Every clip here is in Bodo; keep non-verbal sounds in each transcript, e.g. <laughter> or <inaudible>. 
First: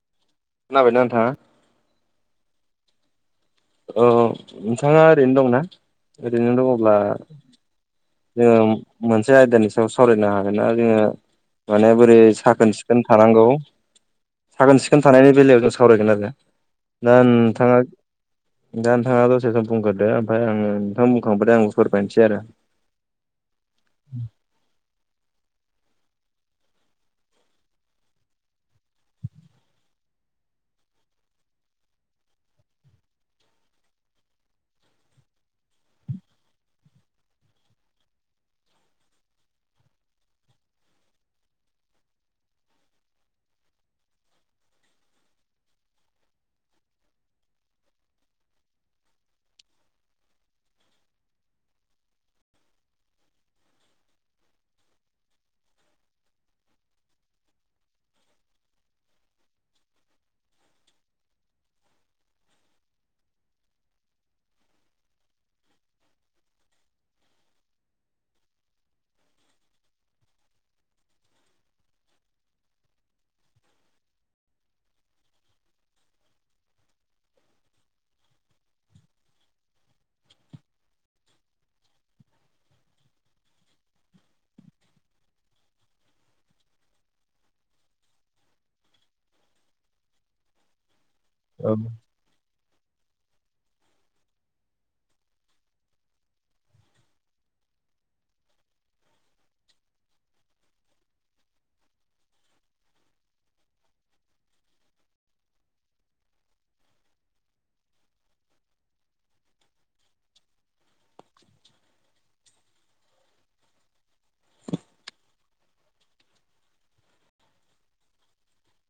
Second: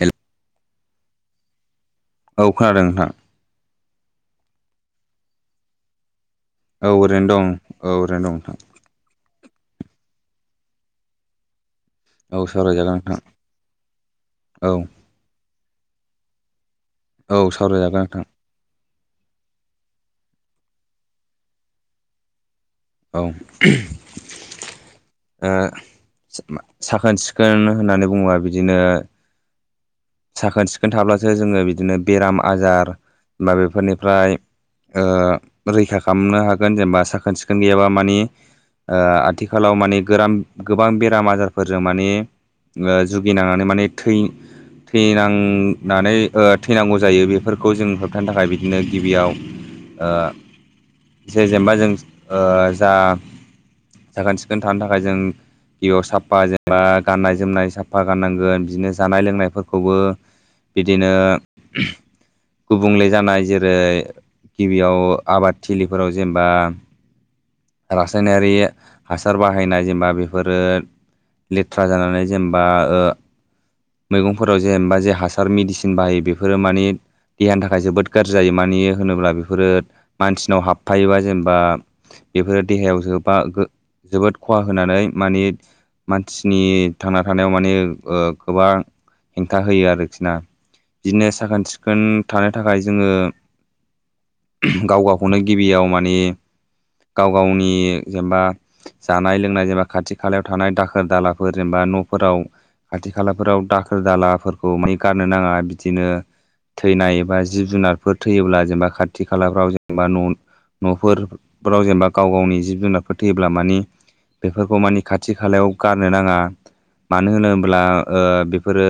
हेल'। खोनाबाय ना नोंथां। औ खोनादों नोंथां। औ नोंथांङा ओरैनो दंना ओरैनो औ दंङब्ला ओरैनो दं औ ओरैनो दं नोंथां जोंङो मोनसे आयदानि सायाव सावरायनो हागोन ना जोंङो माने बोरै औ साखोन सावरायजागोन सिखोन नोंथां थानांगौ औ साखोन सिखोन थानायनि बेलायाव सावरायगोन आरो दा औ नोंथांङा सावरायजागोन नोंथां दा नोंथांङा दसे सम बुंग्रोदो ओमफ्राय आंङो नोंथां बुंखांबाथाय आंबो फोरमायसै आरो। औ। ओ साखोन सिखोन होननानै बुंङोबा बिदिनो साखोन सिखोन थाब्लासो जोंङो बिदिनो बेराम आजार बा बेफोरनिफ्राय ओ रैखा खालामनो हागोन जेनेबा साखोन सिखोन गैयाबा मानि आथिखालाव माने गोराम गोबां बेराम आजारफोरजों माने जुगिनांनानै माने थै थैनांनानै थैनांगौ जायो बेफोरखौ जों होबथानो थाखाय बिदिनो गिबियाव जे जेनबा जों जा। साखोन सिखोन थानो थाखाय जों गिबियाव साफा जेनेबा गाननाय जोमनाय साफा गाननांगोन बिदिनो जानाय लोंनाय फोर खौबो बिदिनो गुबुंले जानाय जेरै गिबियाव आबादथिलिफोराव जेनेबा रासायनारि हासार बाहायनाय जेनेबा बेफोरो लेथ्रा जानानै जेनेबा ओ मैगंफोराव जेनबा जे हासार मेडिसिन बाहायो बेफोरो मानि देहानि थाखाय जोबोद गाज्रि जायो मानि होनोब्ला बेफोरो मानसिनाव हाबफायोबा जेनेबा बेफोरो देहायाव जोबा गो। जोबोद खहा होनानै माने मानसिनि थांना थानायाव माने ओ गोबां हेंथा होयो आरोखि ना बिदिनो साखोन औ सिखोन था थाखाय जोङो गाव गावखौनो गिबियाव माने गाव गावनि जेनेबा जानाय लोंनाय जेनबा खाथि खालायाव थानाय दाखोर दालाफोर जेनेबा न'फोराव खाथि खालाफोराव दाखोर दालाफोरखौ माने गारनो नाङा बिदिनो थैनाय एबा जिब जुनारफोर थैयोब्ला जेनेबा खाथि खालाफ्राव जेनेबा न' न'फोर फोराव जेनेबा गाव गावनि जिब जुनारफोर थैयोब्ला मानि बेफोरखौ मानि खाथि खालायाव गारनो नाङा मानो होनोब्ला ओ बेफोरो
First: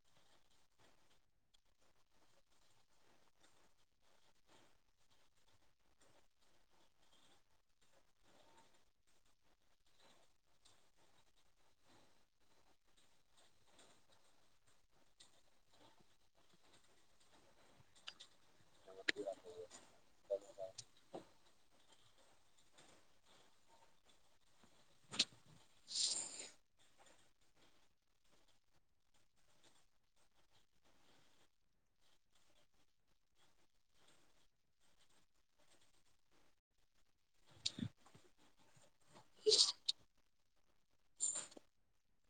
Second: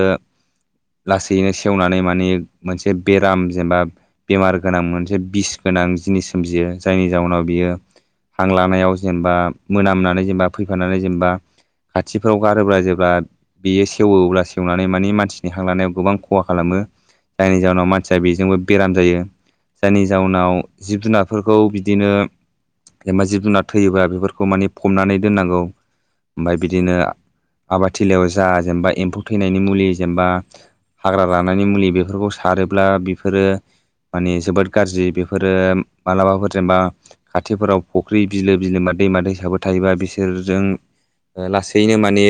लासैनो सेवनानै माने मोनसे बेराम जेनेबा बेमार गोनां मोनसे बिस गो गोनां जिनिस सोमजियो जायनि जाउनाव बियो हां लानायाव जेनेबा मोनामनानै जेनेबा फैफानानै जेनेबा खाथिफ्राव गारोब्ला जेब्ला बेयो सेवोब्ला सेवनानै मानि मानसिनि हां लानायाव गोबां खहा खालामो जायनि जाहोनाव मानसिया बेजोंबो बेराम जायो जायनि जाउनाव जिब जुनारफोरखौ बिदिनो एबा जिब जुनार थैयोब्ला बेफोरखौ माने फबनानै दोननांगौ ओमफ्राय बिदिनो आबादथिलियाव जाजेनबाय एम्फौ थैनायनि मुलि जेनेबा हाग्रा रान्नायनि मुलि बेफोरखौ सारोब्ला बेफोरो माने जोबोद गाज्रि बेफोरो मालाबाफोर जेनेबा खाथिफोराव फुख्रि बिलो बिलोमा दैमा दैसाबो थायोबा बिसोरजों लासैनो माने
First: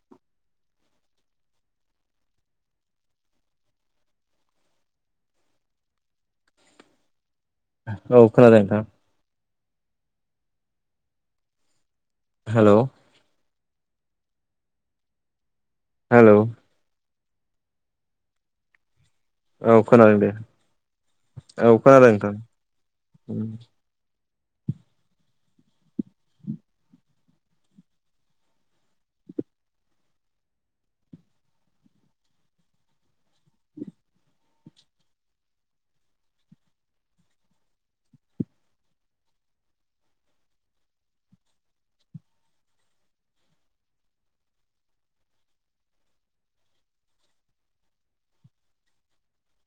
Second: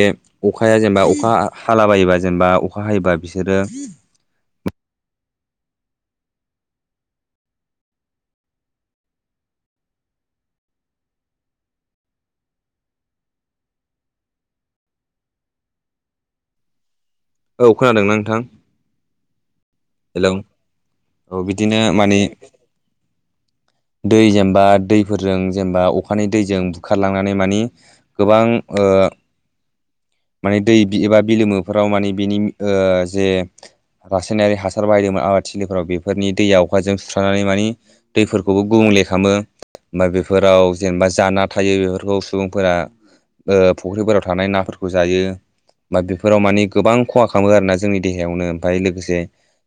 अखाया जेनेबा अखा हालाबायोबा जेनेबा अखा हायोबा बिसोरो औ खोनादों नोंथां हेल' हेल' औ खोनादों ना नोंथां औ खोनादों हेलौ दे औ बिदिनो खोनादों माने नोंथां औ दैजों बा दैफोरजों जेनेबा अखानि दैजों बुखारलांनानै माने गोबां ओ माने दै एबा बिलोमोफोराव माने बिनि ओ जे रासायनारि हासार बाहायदोंमोन आबाद थिलिफोराव बेफोरनि दैया अखाजों सुस्रनानै मानि दैफोरखौबो गुबुं ले खालामो ओमफ्राय बेफोराव जेनेबा जाना थायो बेफोरखौ सुबुंफोरा ओ फुख्रिफोराव थानाय नाफोरखौ जायो बा बेफोराव मानिे गोबां खहा खालामो आरोना जोंनि देहायावनो ओमफाय लोगोसे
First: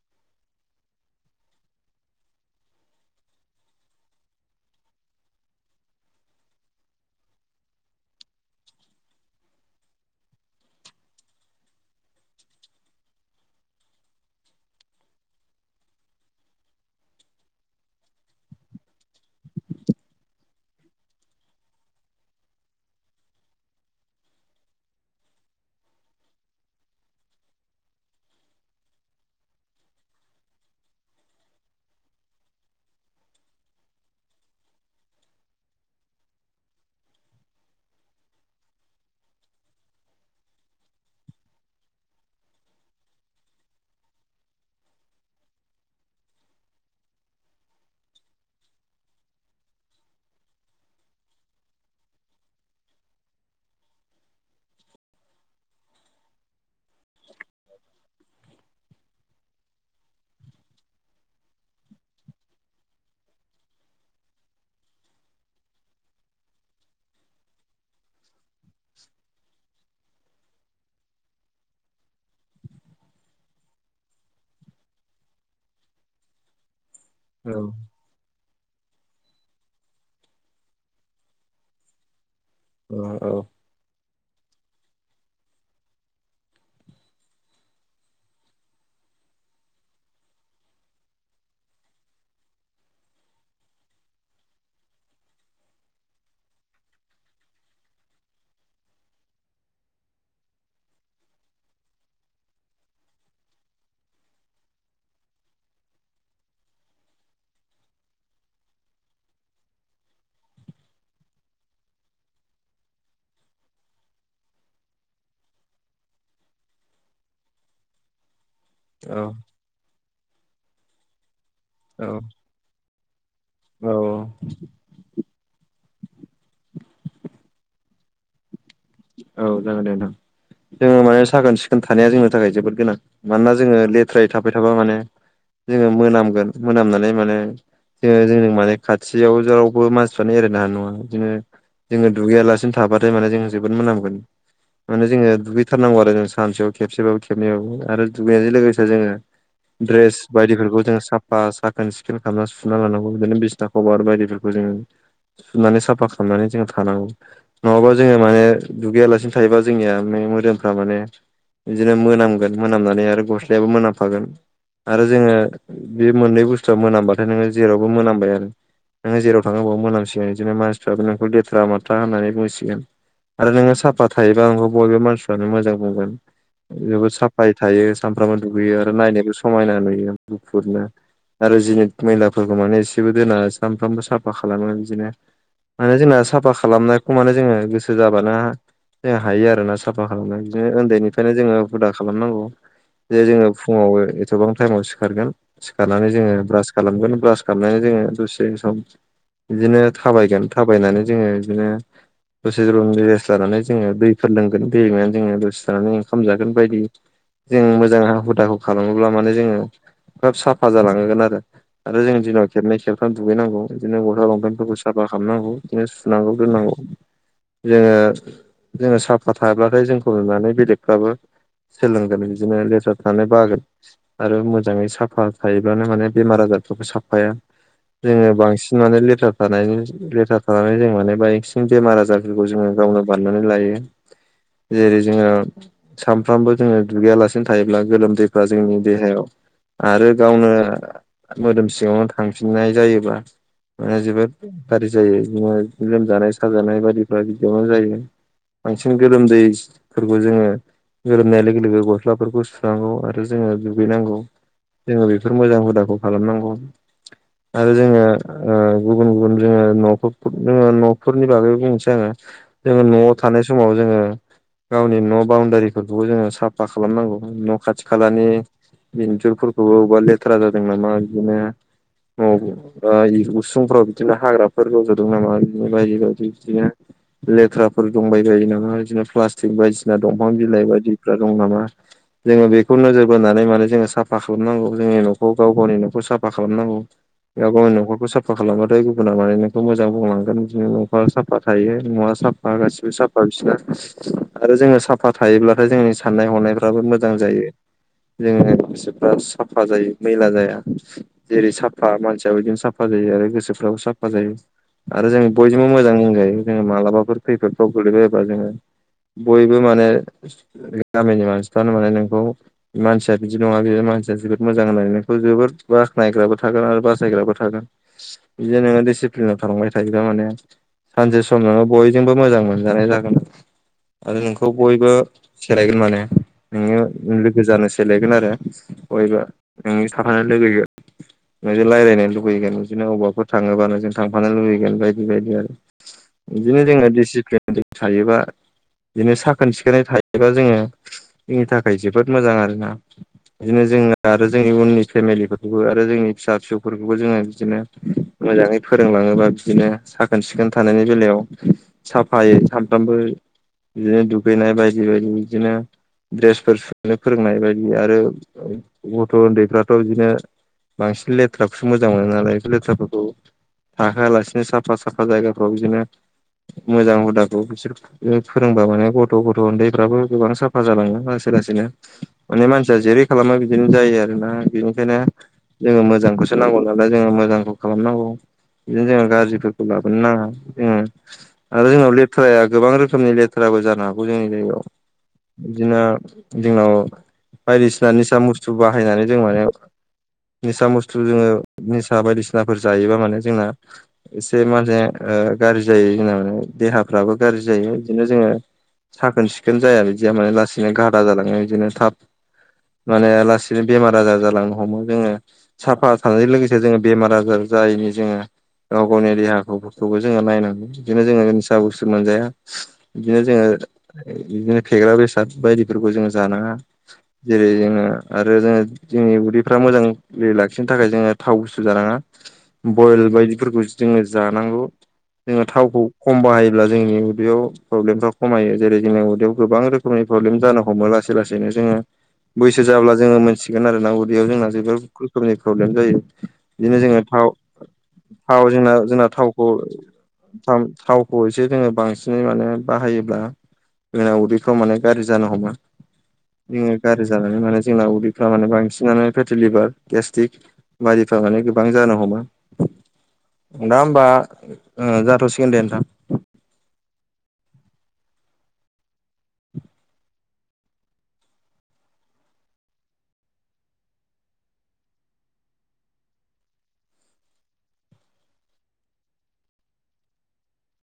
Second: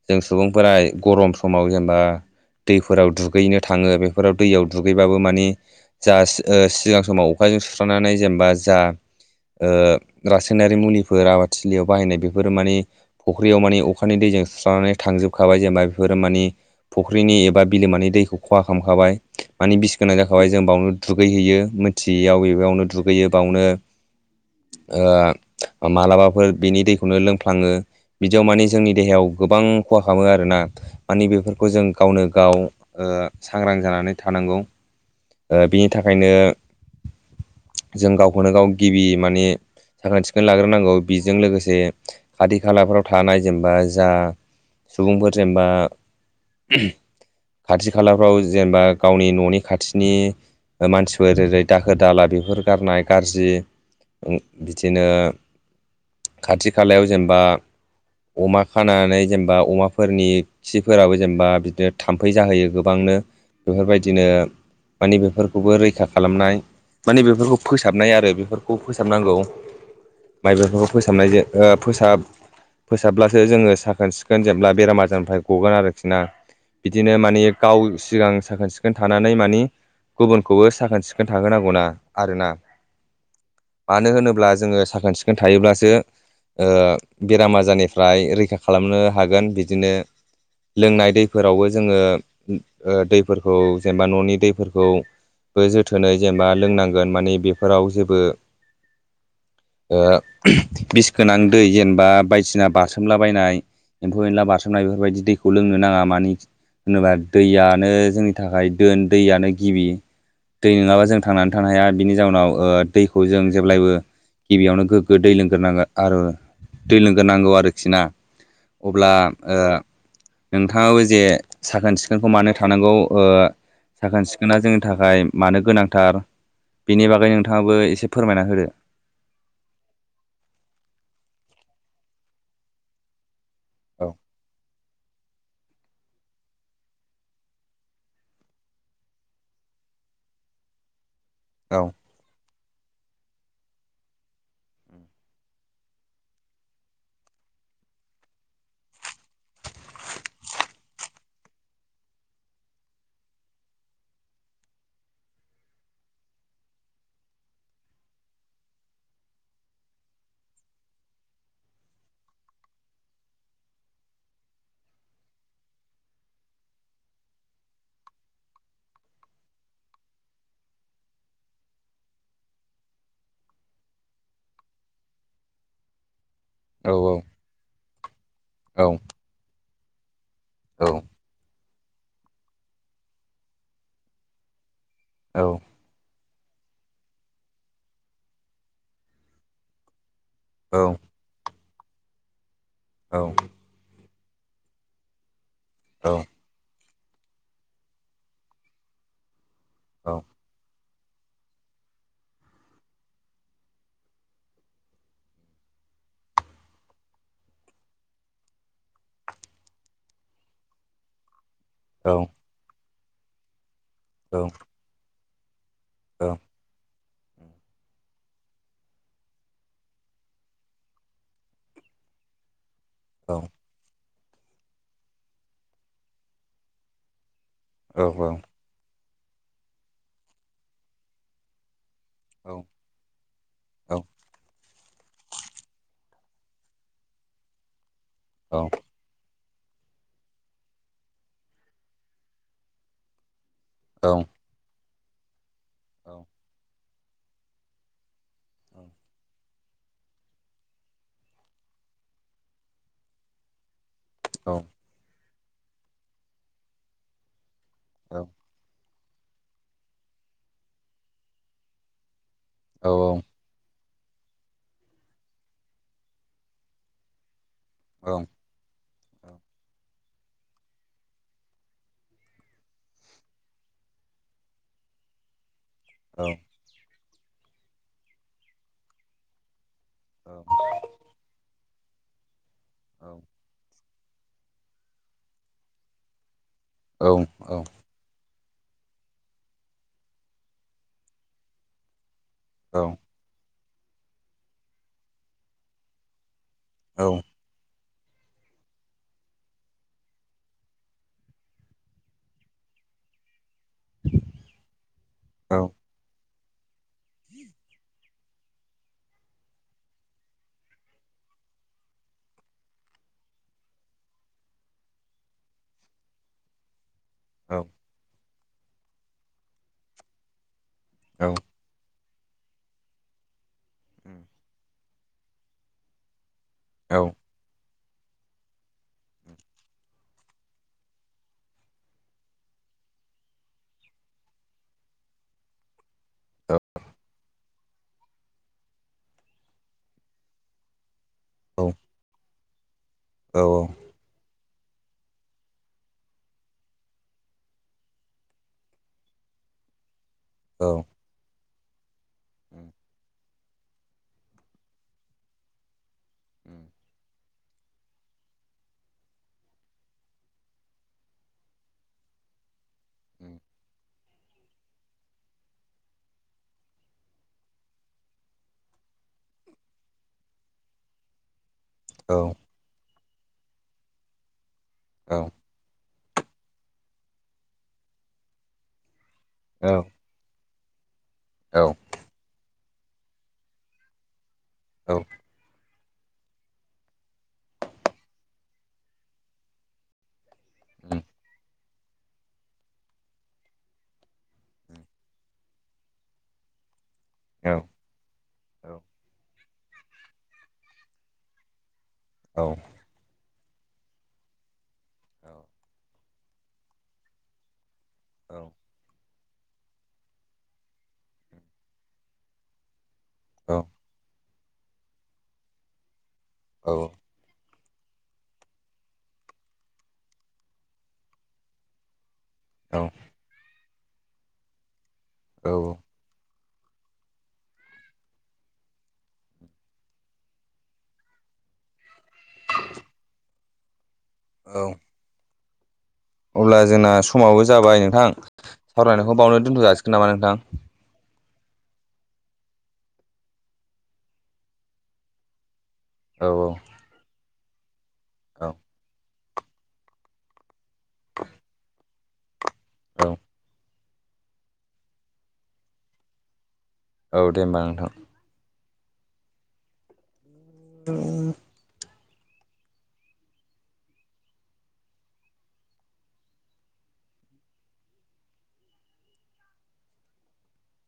जों सुबुंफोरा गरम समाव जेनेबा दैफोराव दुगैनो थाङो बेफोराव दैयाव दुगैबाबो मानिे जा सिगां समाव अखा जों सुस्रानानै जेनेबा जा ओ रासायनारि मुलिफोर आबादथिलियाव बाहायनाय बेफोरो माने फुख्रियाव माने अखानि दैजों सुस्रानानै थाङ थांजोबखाबाय जेनेबा बेफोर मानिे फुख्रिनि एबा बिलोमानि दैखौ खहा खालामखाबाय मानि बिस गोनां जाखाबाय जों बावनो दुगैहैयो मिथियैयाव बे बेयावनो दुगैयो बावनो <inaudible> ओ मालाबाफोर बिनि दैखौनो लोंफ्लाङो बिदियाव मानि जोंनि देहायाव गोबां खहा खालामो आरोना मानि बेफोरखौ जों गावनो गाव सांग्रां जानानै थानांगौ बिनि थाखायनो जों गावखौनो गाव गिबि माने साखोन सिखोन लाग्रोनांगौ बेजों लोगोसे खाथि खालाफ्राव थानाय जेनेबा जा सुबुंफोर जेनेबा खाथि खालाफ्राव जेनेबा गावनि न'नि खाथिनि मानसिफोर ओै दाखोर दाला बेफोर गारनाय गाज्रि बिदिनो खाथि खालायाव जेनेबा अमा खानानै जेनेबा अमाफोरनि खिफोराबो जेनेबा बिदिनो थाम्फै जाहोयो गोबांनो बेफोर बायदिनो माने बेफोरखौबो रैखा खालामनाय माने बेफोरखौ फोसाबनाय आरो बेफोरखौ फोसाबनांगौ। माइ बेफोरखौ फोसाबनायजों फोसाब फोसाबब्लासो जोङो साखोन सिखोन जेब्ला बेराम आजारनिफ्राय गगोन आरोखिना। बिदिनो माने औ गाव सिगां साखोन सिखोन सिखोन थानानै मानि गुबुनखौबो साखोन सिखोन थाहोनांगौना आरोना। औ औ। अब्ला जोङो साखोन सिखोन थायोब्लासो बेराम आजारनिफ्राय रैखा खालामनो हागोन बिदिनो लोंनाय दैफोरावबो जोङो दैफोरखौ एबा न'नि दैफोरखौ जोथोनै जेनेबा लोंनांगोन माने बेफोराव जेबो <inaudible> बिस गोनां दै जेनेबा बायदिसिना बारसोमलाबायनाय एम्फौ एनला बारस्रोमनाय बेफोरबायदि दैखौ लोंनो नाङा मान नो होनोबा दैयानो जोंनि थाखाय दोन दैयानो गिबि दै नङाबा जों थांनानै थानो हाया बिनि जाउनाव दैखौ जों जेब्लायबो गिबियावनो गोग्गो दै लोंग्रोनांगौ आरो दै लोंग्रोनांगौ आरोखिना। अब्ला औ नोंथाङाबो जे साखोन सिखोनखौ मानो थानांगौ औ साखोन सिखोना जोंनि थाखाय मानो गोनां थार बिनि बागै नोंथाङाबो एसे फोरमायना होदो औ जागोन दे नोंथां जोङो माने साखोन सिखोन थानाया जोंनि थाखाय जोबोद गोनां। मानोना जोङो लेथ्रायै थाबाय थाबा माने जोङो मोनामगोन। मोनामनानै माने जोङो जों माने खाथियाव रावबो मानसिफ्रानो एरायनो हानाय नङा। बिदिनो औ जोङो दुगैयालासिनो थाबाथाय माने जों जोबोद मोनामगोन। माने जोङो दुगैथारनांगौ आरो जों सानसेयाव खेबसेबाबो खेबनैबाबो आरो दुगैनायजों लोगोसे जोङो द्रेस बायदिफोरखौ जोंङो साफफा साखोन सिखोन खालामना सुना लानांगौ बिदिनो बिसना खबार बायदिफोरखौ सुनानै साफा खालामनानै जों थानांगौ नङाबा जोङो माने दुगैयालासिनो थायोबा जोंनिया मोदोमफ्रा माने बिदिनो मोनामगोन मोनामनानै आरो गस्लायाबो मोनाम फागोन। आरो जोङो बे मोननै बुस्थुआ मोनामबाथाय नोङो जेरावबो मोनामबाय आरो नोङो जेराव थाङो बेयाव मोनामसिगोन बिदिनो मानसिफ्राबो नोंखौ लेथ्रा माथ्रा होननानै बुंसिगोन। आरो नोङो साफा थायोबा नोंखौ बयबो मानसिफ्रानो मोजां बुंगोन। जोबोद साफायै थायो सानफ्रामबो दुगैयो औ आरो नायनोबो समायना नुयो गुफुरनो आरो जिनिद मैलाफोरखौ माने एसेबो दोना सामफ्रामबो साफा खालामो बिदिनो औ माने जोंना साफा खालामनायखौ माने जोङो गो सो जाबानो जों हायो आरोना साफा खालामनाय औ बिदिनो उन्दैनिफ्रायनो जोङो हुदा खालामनांगौ। जे जोङो फुङाव एथबां टाइमाव सिखारगोन सिखारनानै जोङो ब्रास खालामगोन ब्रास खालामनानै जोङो दसे सम बिदिनो थाबायगोन थाबायनानै जोङो बिदिनो दसे दुम रेस लानानै जोङो दैफोर लोंगोन दै लोंनानै जोङो दसे थानानै ओंखाम जागोन बायदि जों मोजां हुदाखौ खालामोब्ला माने जोङो खोब साफा जालाङोगोन आरो आरो जों दिनाव खेबनै खेबथाम दुगैनांगौ बिदिनो गस्ला लंफामफोरखौ साफा खालामनांगौ बिदिनो सुनांगौ दोननांगौ जोङो जोङो साफा थाब्लाथाय जोंखौ नुनानै बेलेगफ्राबो सोलोंदों बिदिनो थ बागोन आरो मोजाङै साफा थायोबानो माने बेमार आजारफोरखौ साफाया जोङो बांसिन माने लेथ्रा थानाय लेथ्रा थानानै जों माने बांसिन बेमार आजार खौ जोङो गावनो बारनानै लायो। जेरै जोङो सानफ्रामबो जोङो दुगैयालासिनो थायोब्ला गोलोमदैफ्रा जोंनि देहायाव आरो गावनो मोदोम सिङावनो थांफिननाय जायोबा माने जोबोद गाज्रि जायो बिदिनो लोमजानाय साजानाय बायदिफ्रा बिदियावनो जायो। बांसिन गोलोमदैफोरखौ जोङो गोरोबनाय लोगो लोगो गस्लाफोरखौ स्रांगौ आरो जोङो दुगैनांगौ जोङो बेफोर मोजां हुदाखौ खालामनांगौ आरो जोङो गुबुन गुबुन जोङो न' जोङो न'फोरनि बागै जों जोङो जोङो न'आव थानाय समाव जोङो गावनि न' बाउण्डारिफोरखौबो जोङो साफा खालामनांगौ न' खाथि खालानि बि जरपुरखौ बले आादोंं नाम गदिनो औ उसुंफोराव बिदिनो हाग्राफोर रज'दों नामा दि बायदि औ औ बायदि बिदिनो लेथ्राफोर दंबाय बायो नामा बिदिनो प्लास्टिक बायदि दंफां बिलाइ बायदिफ्रा दं नामा जोङो बेखौ नोजोर बोनानै माने जोङो साफ साफा खालामनांगौ जोंनि न'खौ गाव गावनि न'खौ साफा खालामनांगौ गाव औ गावनि'खखौ साफा साफा खालामबाथाय गुबुना माने नोंखौ मोजां बुंलांगोन बिदिनो न'फआा साफा थायो न'ङा साफा बागासिनो साफा गासिबो साफा बिसोरना आरो जोङो साफा थायोब्लाथाय जोंनि साननाय हनाय फाबो मोजां जायो । जोङो गोसोफ्रा साफा जायो मैला जाया जेरै साफा मानसिया बिदिनो साफा जायो। आरो गोसोफ्राबो साफा जायो आरो जों बयजोंबो मोजां रजायो। जों मा लाबाफोरफोरखौब जोङो बयबो माने गामिनि मानसिफ्रानो माने नोंखौ मानसिया बिदि नङा बे मानसिया जोबोद मोजां होननाय नोंखौ जोबोोर बासनायग्रो थागोन आरो बास जायग्राबो थागोन बिदि नोङो दिडिसिप्लिनाव थालांबाय थायोबा माने सानसे सम नोङो बयजोंबो मोजां मोनजानाय जागोन आरो नोंखौ बयबो सोलायगोन माने नोङो लोगो जानोसै सेलायगोन आरो बयबो नोंनि थाफानो लुबैगोन नो रायज्लायनो लुुबैगोन बिदिनो अबावबाफोर थाङोबाानो जों थांफानो लुुबैगोन बायदि बायदि आरो बिदिनो जोङो डिसिप्लिन थायोबा बिदिनो साखोन सिखोनै थायोबा जोङो जोंनि थाखाय जोबोद मोजां आरो ना बिदिनो जोंो आरो जोंनि उननि फेमिलिफोरखौबो आरो जोंनि फिसा फिसौफोरखौबो जोङो बिदिनो मोजाङै फोरोंलाङोबा बिदिनो साख्रि साखोन सिखोन थानायनि बेलायाव साफायै सानफ्रामबो बिदिनो दुगैनाय बायदि बायदि बिदिनो द्रेसफोर सुनो बुंनाय बायदि आरो गथ' उन्दैफ्राथ' बिदिनो बांसिन लेथ्राखौसो मोजां मोनो नालाय बे लेथ्राफोरखौ थाखोआलासिनो साफा साफा जायगाफ्राव बिदिनो मोजां हुदाखौ बिसोर फोरोंबा माने गथ' गथ' उन्दैफ्राबो गोबां साफा जालाङो लासै लासैनो अने मानसिया जेरै खालामा बिदिनो जायो आरोोना बिनिखायनो जोङो मोजां खौसो नांगौ नालाय जोङो मोजांखौ खालामनांगौ बिदिनो जोङो गाज्रिफोरखौ लाबोनो नाङा जोङो आरो जोंनाव लेथ्राया गोबां रोखोमनि लेथ्राबो जानो हागौ जोंनि जायगायाव औ बिदिनो जोंनाव बायदिसिना निसा बुस्थु बाहायनानै जों माने निसा मुस्थु जोङो निसा बायदिसिनाफोर जायोबा माने जोंना एसे माने ओ गाज्रि जायो जोंना माने देहाफ्राबो गाज्रि जायो बिदिनो जोङो साखोन सिख जों जाया बिदिया माने लासैनो गादा जालाङो बिदिनो थाब माने लासै बिदिनो बेमार आजार जालांनो हमो जोङो साफा थानायजों लोगोसे जोङो बेमार आजार जायैनि जोङो गाव गावनि देहाफोरखौबो जोङो नायानांगौ बिदिनो जोङो निसा बुस्थु मोनजाया बिदिनो जोङो बिदिनो फेग्रा बेसाद बायदिफोरखौ जोंङो जानाङा जेरै जोङो आरो जोङो जोंनि उदैफ्रा मोजाङै लाखिनो थाखाय जोङो थाव गुसु जानाङा बयल बायदिफोरखौ जोङो जानांगौ जोङो थावखौ खम बाहाय ब्ला जोंनि उदैयाव प्रब्लेमफ्रा खमायो जेरै जोंनि उदैयाव गोबां रोखोमनि प्रब्लेम जानो हमो लासै लासैनो जोंङो बैसो जाब्ला जोंङो मोनसिगोन आरो ना उदैयाव जोंना जबोद रोखोमनि प्रब्लेम जायो। अब्ला बिदिनो जोंना जोंङो थाव समाबो जाबाय नोंथां थाव जोंना जोंना सावरायनायखौ बावनो थावखौ दोनथ' जासिगोन नामा नोंथां? थाम थाव अबयसे जोंङो बांसिनै माने बाहायोब्ला जोंना उदैफ्राव माने गाज्रि जानो हमो। औ जोंङो गाज्रि जानानै माने जोंना उदैफ्रा औ माने बांसिनानो पेटिलिभार गेस्ट्रिक बायारिफ्रा माने गोबां जानो हमो। औ दा होमबा ओ जाथ'सिगोन दे नोंथां। औ दे होमबा नोंथां <inaudible> ओ उम